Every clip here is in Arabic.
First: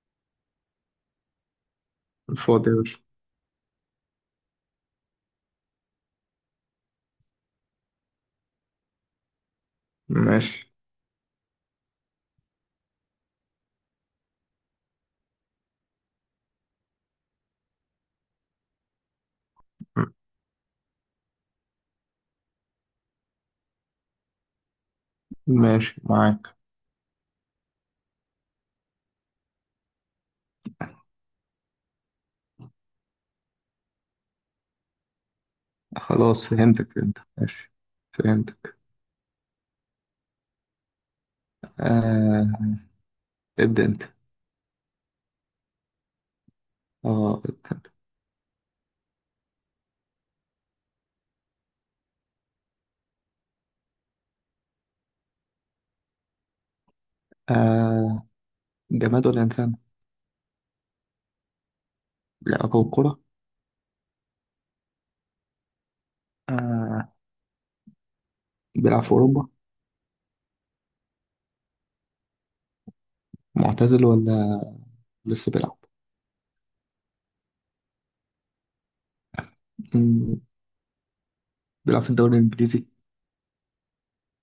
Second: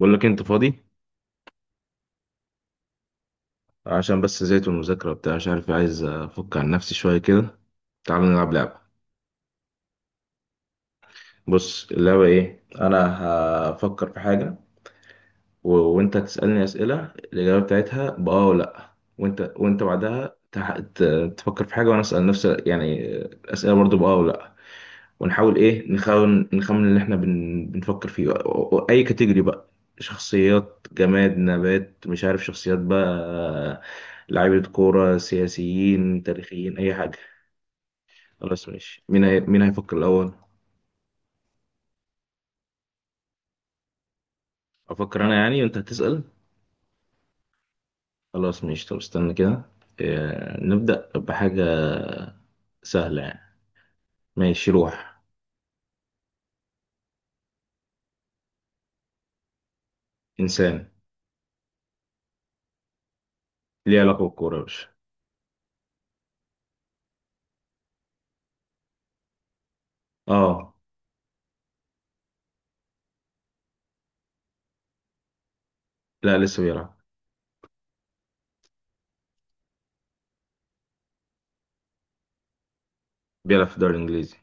بقول لك إيه، انت فاضي فاضي يا باشا. عشان بس زهقت من المذاكره وبتاع مش عارف، عايز افك عن نفسي شويه كده. تعال نلعب لعبه. ماشي. بص اللعبه ايه، انا هفكر في حاجه و... وانت تسالني اسئله الاجابه بتاعتها باه ولا لا، وانت بعدها تفكر في حاجه وانا اسال نفس يعني اسئله برضو باه ولا لا. ونحاول ايه، ماشي نخمن معاك. نخمن اللي احنا بنفكر فيه، اي كاتيجوري بقى. شخصيات، جماد، نبات، مش عارف، شخصيات بقى، لعيبة كورة، سياسيين، خلاص تاريخيين، فهمتك اي حاجة. فهمتك ماشي. خلاص فهمتك. ماشي، مين هيفكر الاول؟ آه. ابدأ انت. افكر انا يعني وانت هتسأل. اه، ابدأ انت. خلاص ماشي، طب استنى كده. نبدأ بحاجة سهلة يعني. ماشي روح. آه، جماد ولا إنسان؟ انسان. لا، أبو كرة. ليه علاقة بالكورة يا باشا. آه، بيلعب في أوروبا. اه. معتزل ولا لسه بيلعب؟ لا لسه بيلعب. مم، بيلعب في الدوري الإنجليزي. بيلعب في الدوري الانجليزي.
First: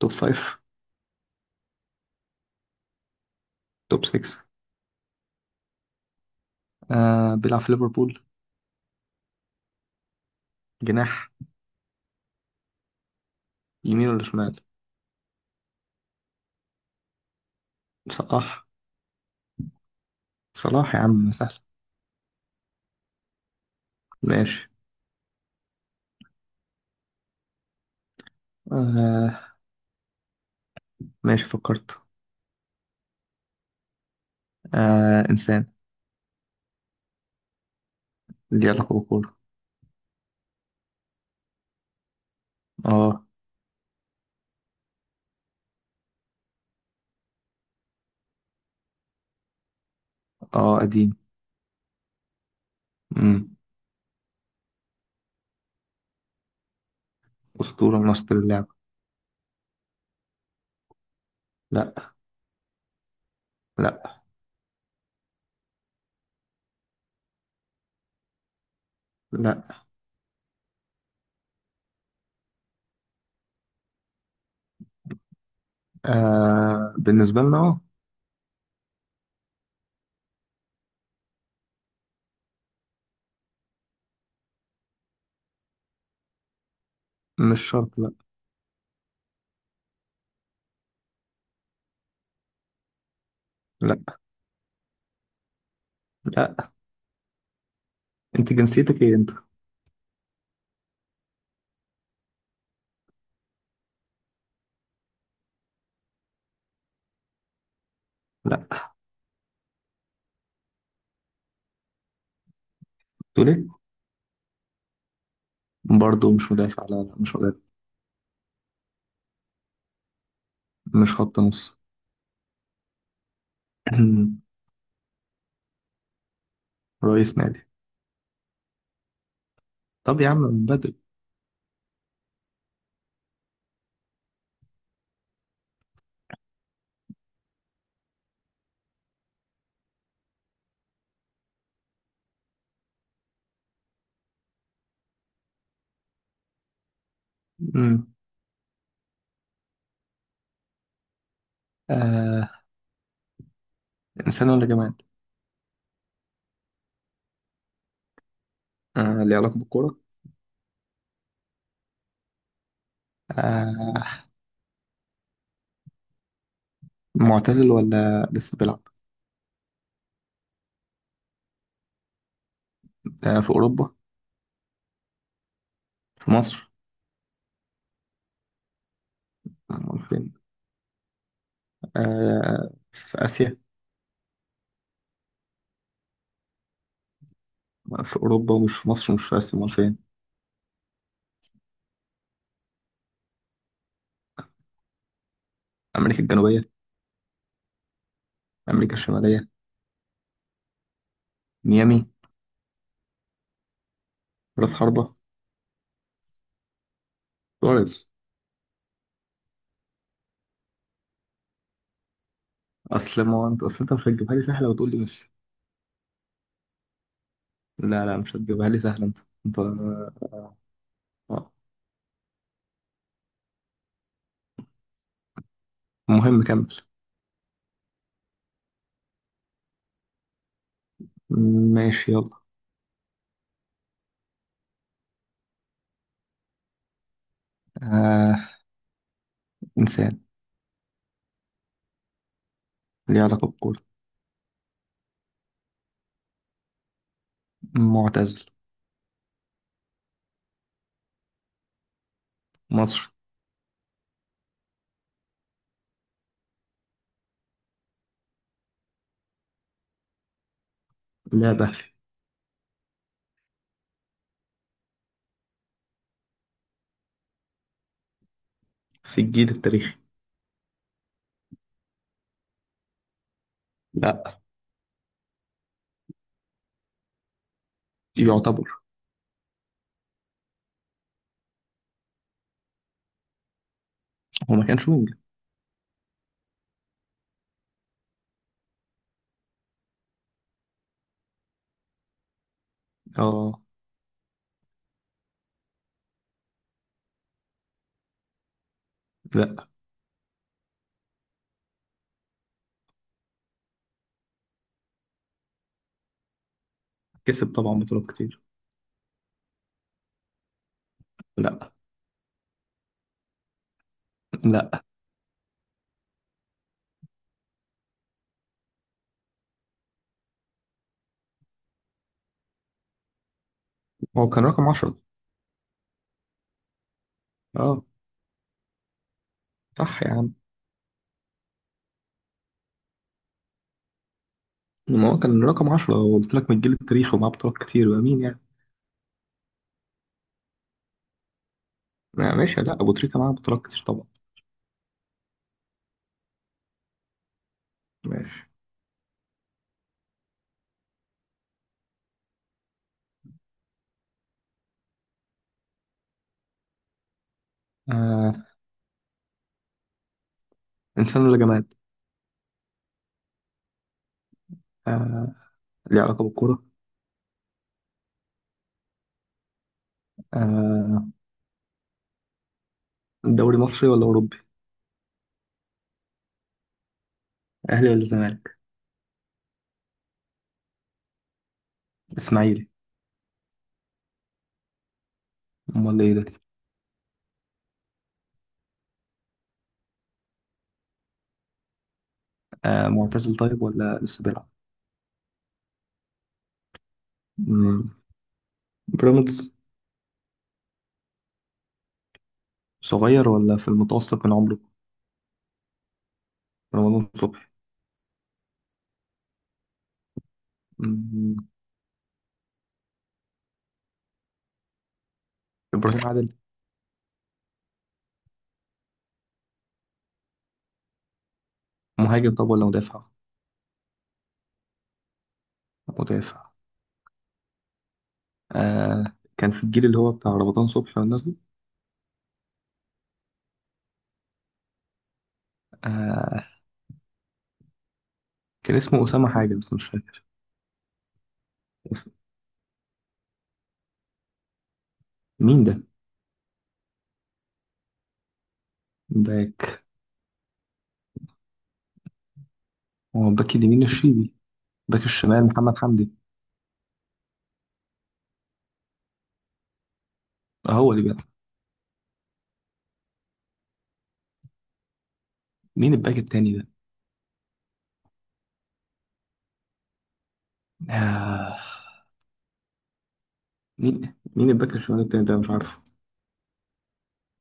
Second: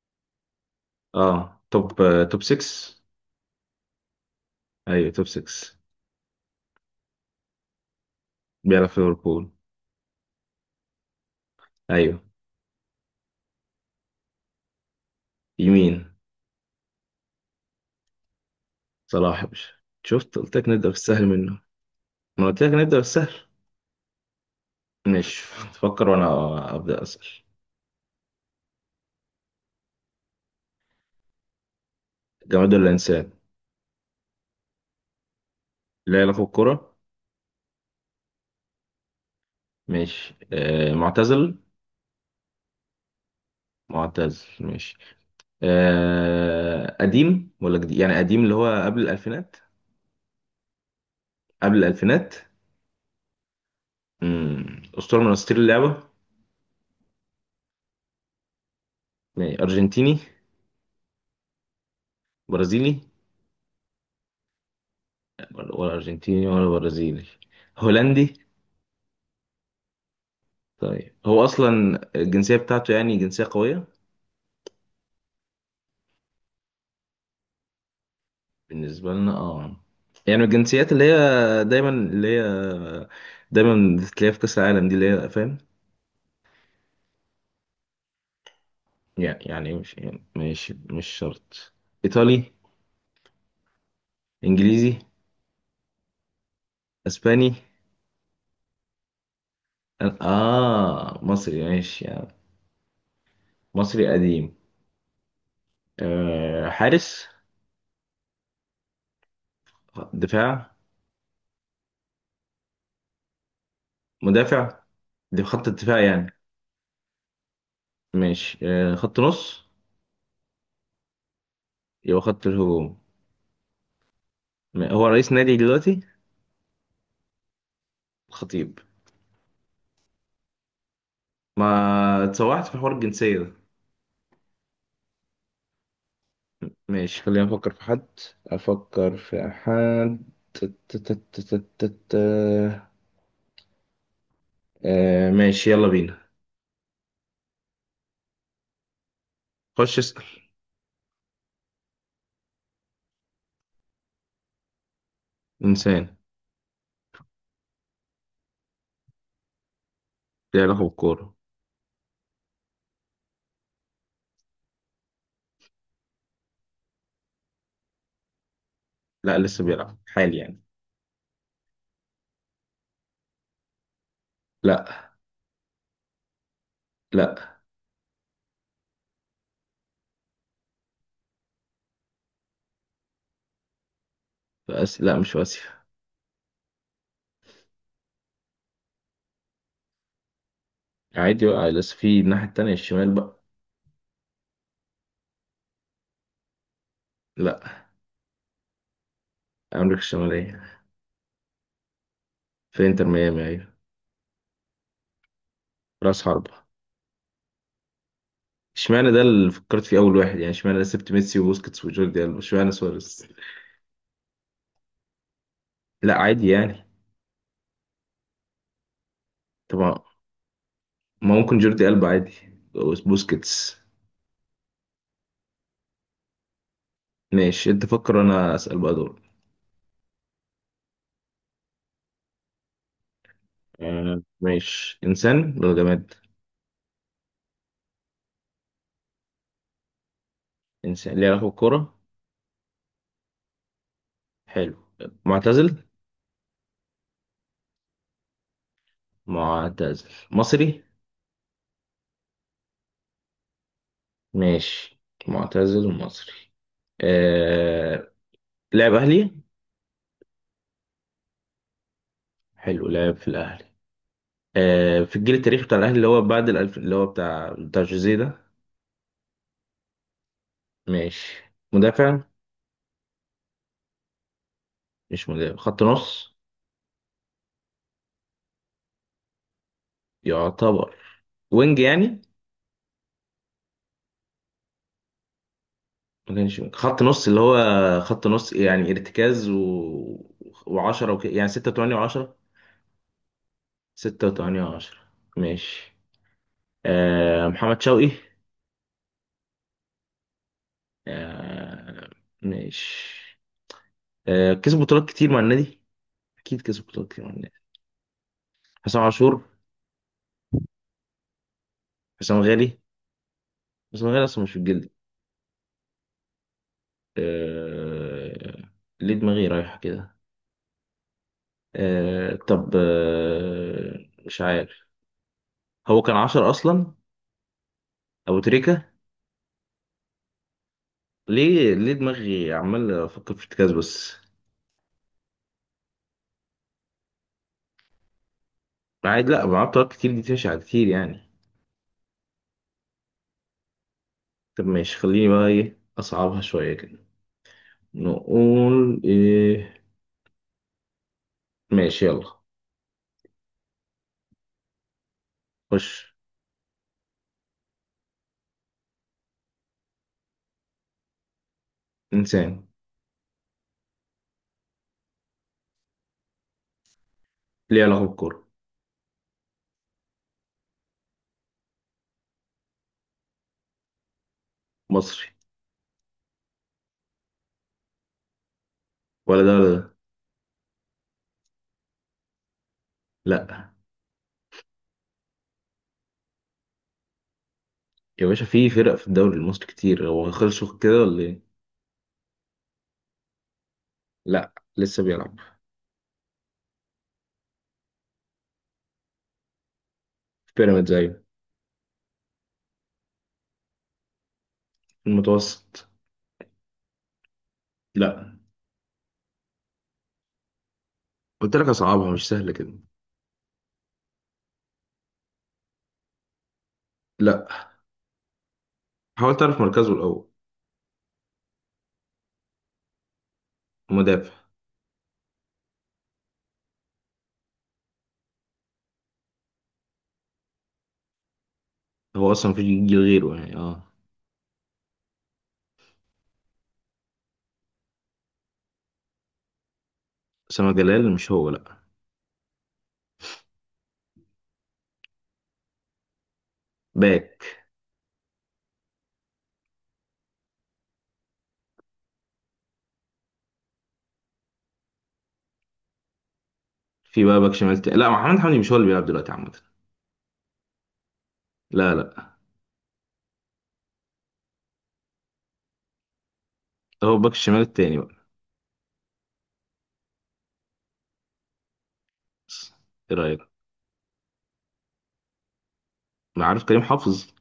توب فايف. اه، توب 6. توب سكس. ايوه توب 6. آه، بيلعب في ليفربول. بيلعب في ليفربول. جناح. ايوه. يمين ولا شمال؟ يمين. صلاح. صلاح يا باشا. شفت، قلت لك نبدأ صلاح يا بالسهل عم سهل. منه. ما قلت لك نبدأ بالسهل. ماشي. ماشي. تفكر وانا ابدأ اسأل. آه، ماشي فكرت. جماد ولا انسان؟ آه، إنسان. لا، يلعب الكرة. ليه علاقة بالكورة. ماشي، معتزل. اه. معتزل ماشي. قديم ولا جديد؟ يعني قديم اللي هو قبل الألفينات. اه، قديم. قبل الألفينات. امم مم. أسطورة من أساطير اللعبة. أسطورة من أسطورة اللعبة. ماشي. أرجنتيني؟ لا. برازيلي؟ لا. ولا أرجنتيني ولا برازيلي. هولندي؟ لا. طيب هو اصلا الجنسيه بتاعته يعني جنسيه قويه؟ آه، بالنسبة لنا اه. بالنسبه لنا اه. يعني الجنسيات اللي هي دايما بتلاقيها في كاس العالم دي، اللي هي فاهم. مش شرط، لا. يعني مش شرط. ايطالي؟ لا. انجليزي؟ لا. اسباني؟ انت جنسيتك ايه انت. اه، مصري ماشي يعني. مصري قديم. حارس؟ لا. دفاع؟ تقول ايه. مدافع. دي خط الدفاع برضه يعني. مش مدافع، لا، مش مدافع. ماشي، خط نص. مش خط نص. يبقى خط الهجوم. هو رئيس نادي دلوقتي؟ رئيس نادي. الخطيب. طب يا عم من بدري. ما اتسوحت في حوار الجنسية ده. ماشي، خلينا نفكر في حد. أفكر في حد. تت- تت- تت- تت- آه ماشي يلا بينا. امم خش اسأل. آه، انسان ولا جماد. إنسان. آه، ليه علاقة بالكورة. ليه علاقة بالكورة. آه، معتزل ولا لسه بيلعب. لا، لسه بيلعب حالي يعني. آه، في أوروبا. لا. في مصر. لا. امال فين. آه، في آسيا. في آسيا؟ لا، مش في آسيا. في أوروبا ومش في مصر ومش في آسيا، امال فين. عادي بقى، لسه في الناحية التانية، الشمال بقى. أمريكا الجنوبية. لا. أمريكا الشمالية. أمريكا الشمالية. ميامي. في إنتر ميامي، أيوة. راس حربة. رأس حربة. سواريز. اشمعنى ده اللي فكرت فيه أول واحد يعني؟ اشمعنى؟ أنا سبت ميسي وبوسكيتس وجوردي ألبا، اشمعنى أصل سواريز؟ ما هو أنت، أصل أنت مش هتجيبها لي سهلة وتقول لي ميسي. لا عادي يعني. لا، مش هتجيبها لي سهلة أنت. أنت. طبعا. ما آه. ممكن جوردي ألبا عادي. بوسكيتس. مهم كمل. ماشي، انت فكر انا اسأل بقى دول. ماشي يلا. آه ماشي، انسان ولا جماد؟ آه. إنسان. انسان. ليه علاقة بالكورة. ليه علاقة بالكورة. حلو. معتزل. معتزل. معتزل مصري. مصري. ماشي. معتزل ومصري. آه... لعب اهلي. لاعب أهلي. حلو، لعب في الاهلي. في الجيل التاريخي بتاع الاهلي، اللي هو بعد الالف، اللي هو بتاع جوزيه ده. في الجيل التاريخي. ماشي. مدافع؟ لا. مش مدافع، خط نص. يعتبر. يعتبر. وينج يعني. هو ما كانش ممكن. ما كانش خط نص، اللي هو خط نص يعني ارتكاز و... وعشرة يعني ستة وتمانية وعشرة. اه. ستة وتمانية وعشرة. ماشي، محمد شوقي. لا. آه. ماشي. كسب بطولات كتير مع النادي. أكيد كسب بطولات كتير مع النادي. كسب طبعا بطولات كتير. حسام عاشور. لا. حسام غالي. حسام غالي أصلا مش في لا، الجلد. آه... ليه دماغي رايحة كده. طب هو مش كان رقم عارف. 10. هو كان عشرة أصلا. اه. أبو تريكة. صح يا عم. ليه دماغي عمال افكر في ارتكاز بس. ما هو كان رقم 10، قلت لك من الجيل التاريخي ومعاه بطولات كتير وأمين يعني. عادي، لا معايا طرق كتير، دي تشع كتير يعني. ماشي. لا، أبو تريكة معاه بطولات كتير طبعا. طب ماشي، خليني بقى ايه، اصعبها شويه كده. ماشي. نقول ايه. ماشي يلا. خش. آه، إنسان ولا جماد؟ انسان. آه، ليه علاقة بالكورة؟ ليه علاقه بالكوره. آه، دوري مصري ولا أوروبي؟ مصري. أهلي ولا زمالك؟ ولا ده ولا ده. إسماعيلي. لا. أمال إيه ده؟ يا باشا في فرق في الدوري المصري كتير، هو خلصوا كده ولا ايه؟ آه، معتزل طيب ولا لسه بيلعب؟ لا لسه بيلعب. مم. بيراميدز. في بيراميدز، ايوه. صغير ولا في المتوسط من عمره؟ في المتوسط. رمضان صبحي. لا. مم. قلت لك اصعبها، مش سهله كده. إبراهيم عادل. لا. حاول تعرف مركزه الاول. مهاجم طب ولا مدافع؟ مدافع. مدافع. آه، كان في الجيل اللي هو بتاع رمضان صبحي والناس دي. هو اصلا مفيش جيل غيره يعني، اه. آه، كان اسمه أسامة حاجة بس مش فاكر. اسامه جلال مش هو، لا. بس مين ده؟ باك. باك. هو الباك اليمين الشيبي. باك الشمال محمد حمدي. في بقى باك شمال تاني؟ لا، محمد حمدي مش هو اللي بيلعب دلوقتي عامه؟ هو اللي بيلعب. لا لا. مين الباك التاني ده؟ هو باك الشمال التاني بقى. آه. بس، ايه رايك. مين الباك الشمال التاني ده مش عارف. ما عارف، كريم حافظ.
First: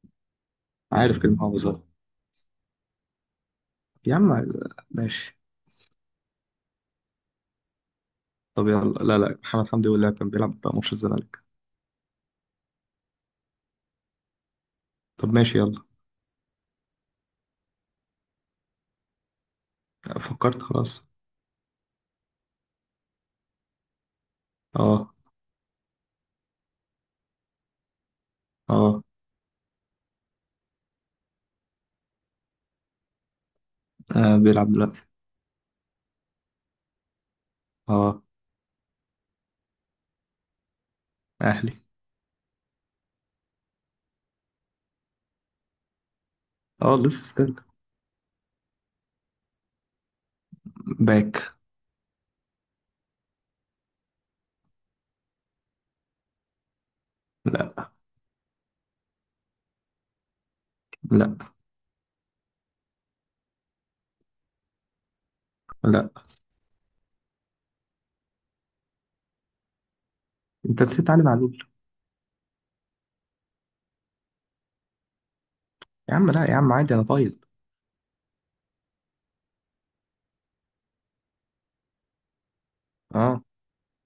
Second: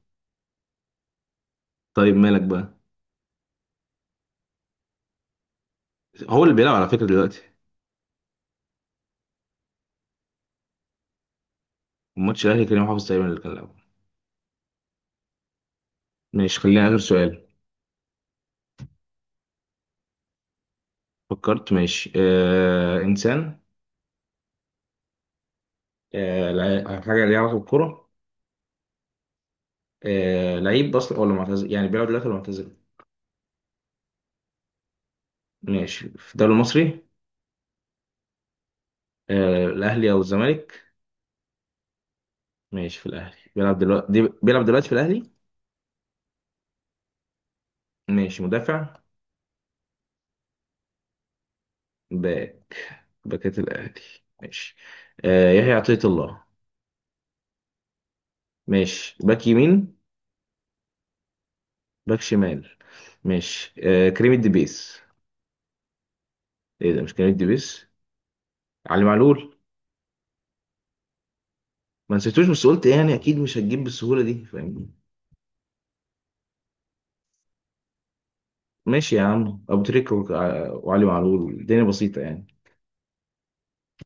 عارف كلمة محافظ أهو. طيب مالك بقى. يا عم. ماشي. هو اللي بيلعب على فكره دلوقتي. طب يلا، لا، لا، محمد حمدي هو اللي كان بيلعب بقى ماتش الزمالك. ماتش الاهلي كريم حافظ تقريبا اللي كان لعبه. طب ماشي يلا. ماشي، خلينا اخر سؤال. فكرت خلاص. فكرت ماشي، انسان. اه. حاجه ليها علاقه بالكوره. اه. لعيب اصلا ولا معتزل؟ يعني بيلعب دلوقتي ولا معتزل. آه، بيلعب دلوقتي. ماشي، في الدوري المصري. اه. الاهلي او الزمالك. اهلي. ماشي، في الاهلي بيلعب دلوقتي، دي بيلعب دلوقتي في الاهلي. اه، لسه ستيل. ماشي، مدافع. باك. باك. باكات الأهلي. ماشي. يحيى عطية الله. لا. ماشي، باك يمين. لا. باك شمال. ماشي، كريم الدبيس. لا، ايه ده، مش كريم الدبيس. علي معلول. انت نسيت علي معلول. ما نسيتوش، بس قلت يعني اكيد مش هتجيب بالسهولة دي، فاهمني. يا عم، لا يا عم عادي انا طيب. ماشي يا عم، ابو تريكة وعلي معلول، الدنيا بسيطة يعني. اه.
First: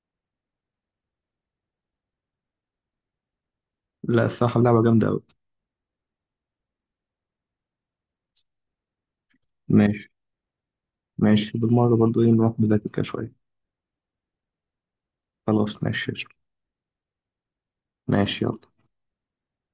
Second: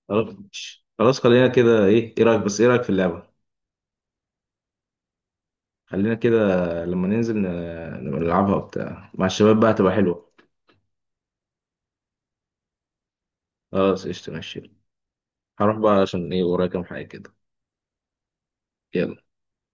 خلاص ماشي. خلاص خلينا كده. ايه رأيك، بس ايه رأيك في اللعبة؟ لا الصراحة اللعبة جامدة أوي. خلينا كده. لما ننزل نبقى نلعبها وبتاع مع الشباب بقى، هتبقى ماشي. حلوة. ماشي بالمرة برضو إيه نروح نذاكر كده شوية. خلاص قشطة ماشي. هروح خلاص بقى ماشي. عشان ايه، ورايا كام حاجة كده. ماشي يلا. يلا.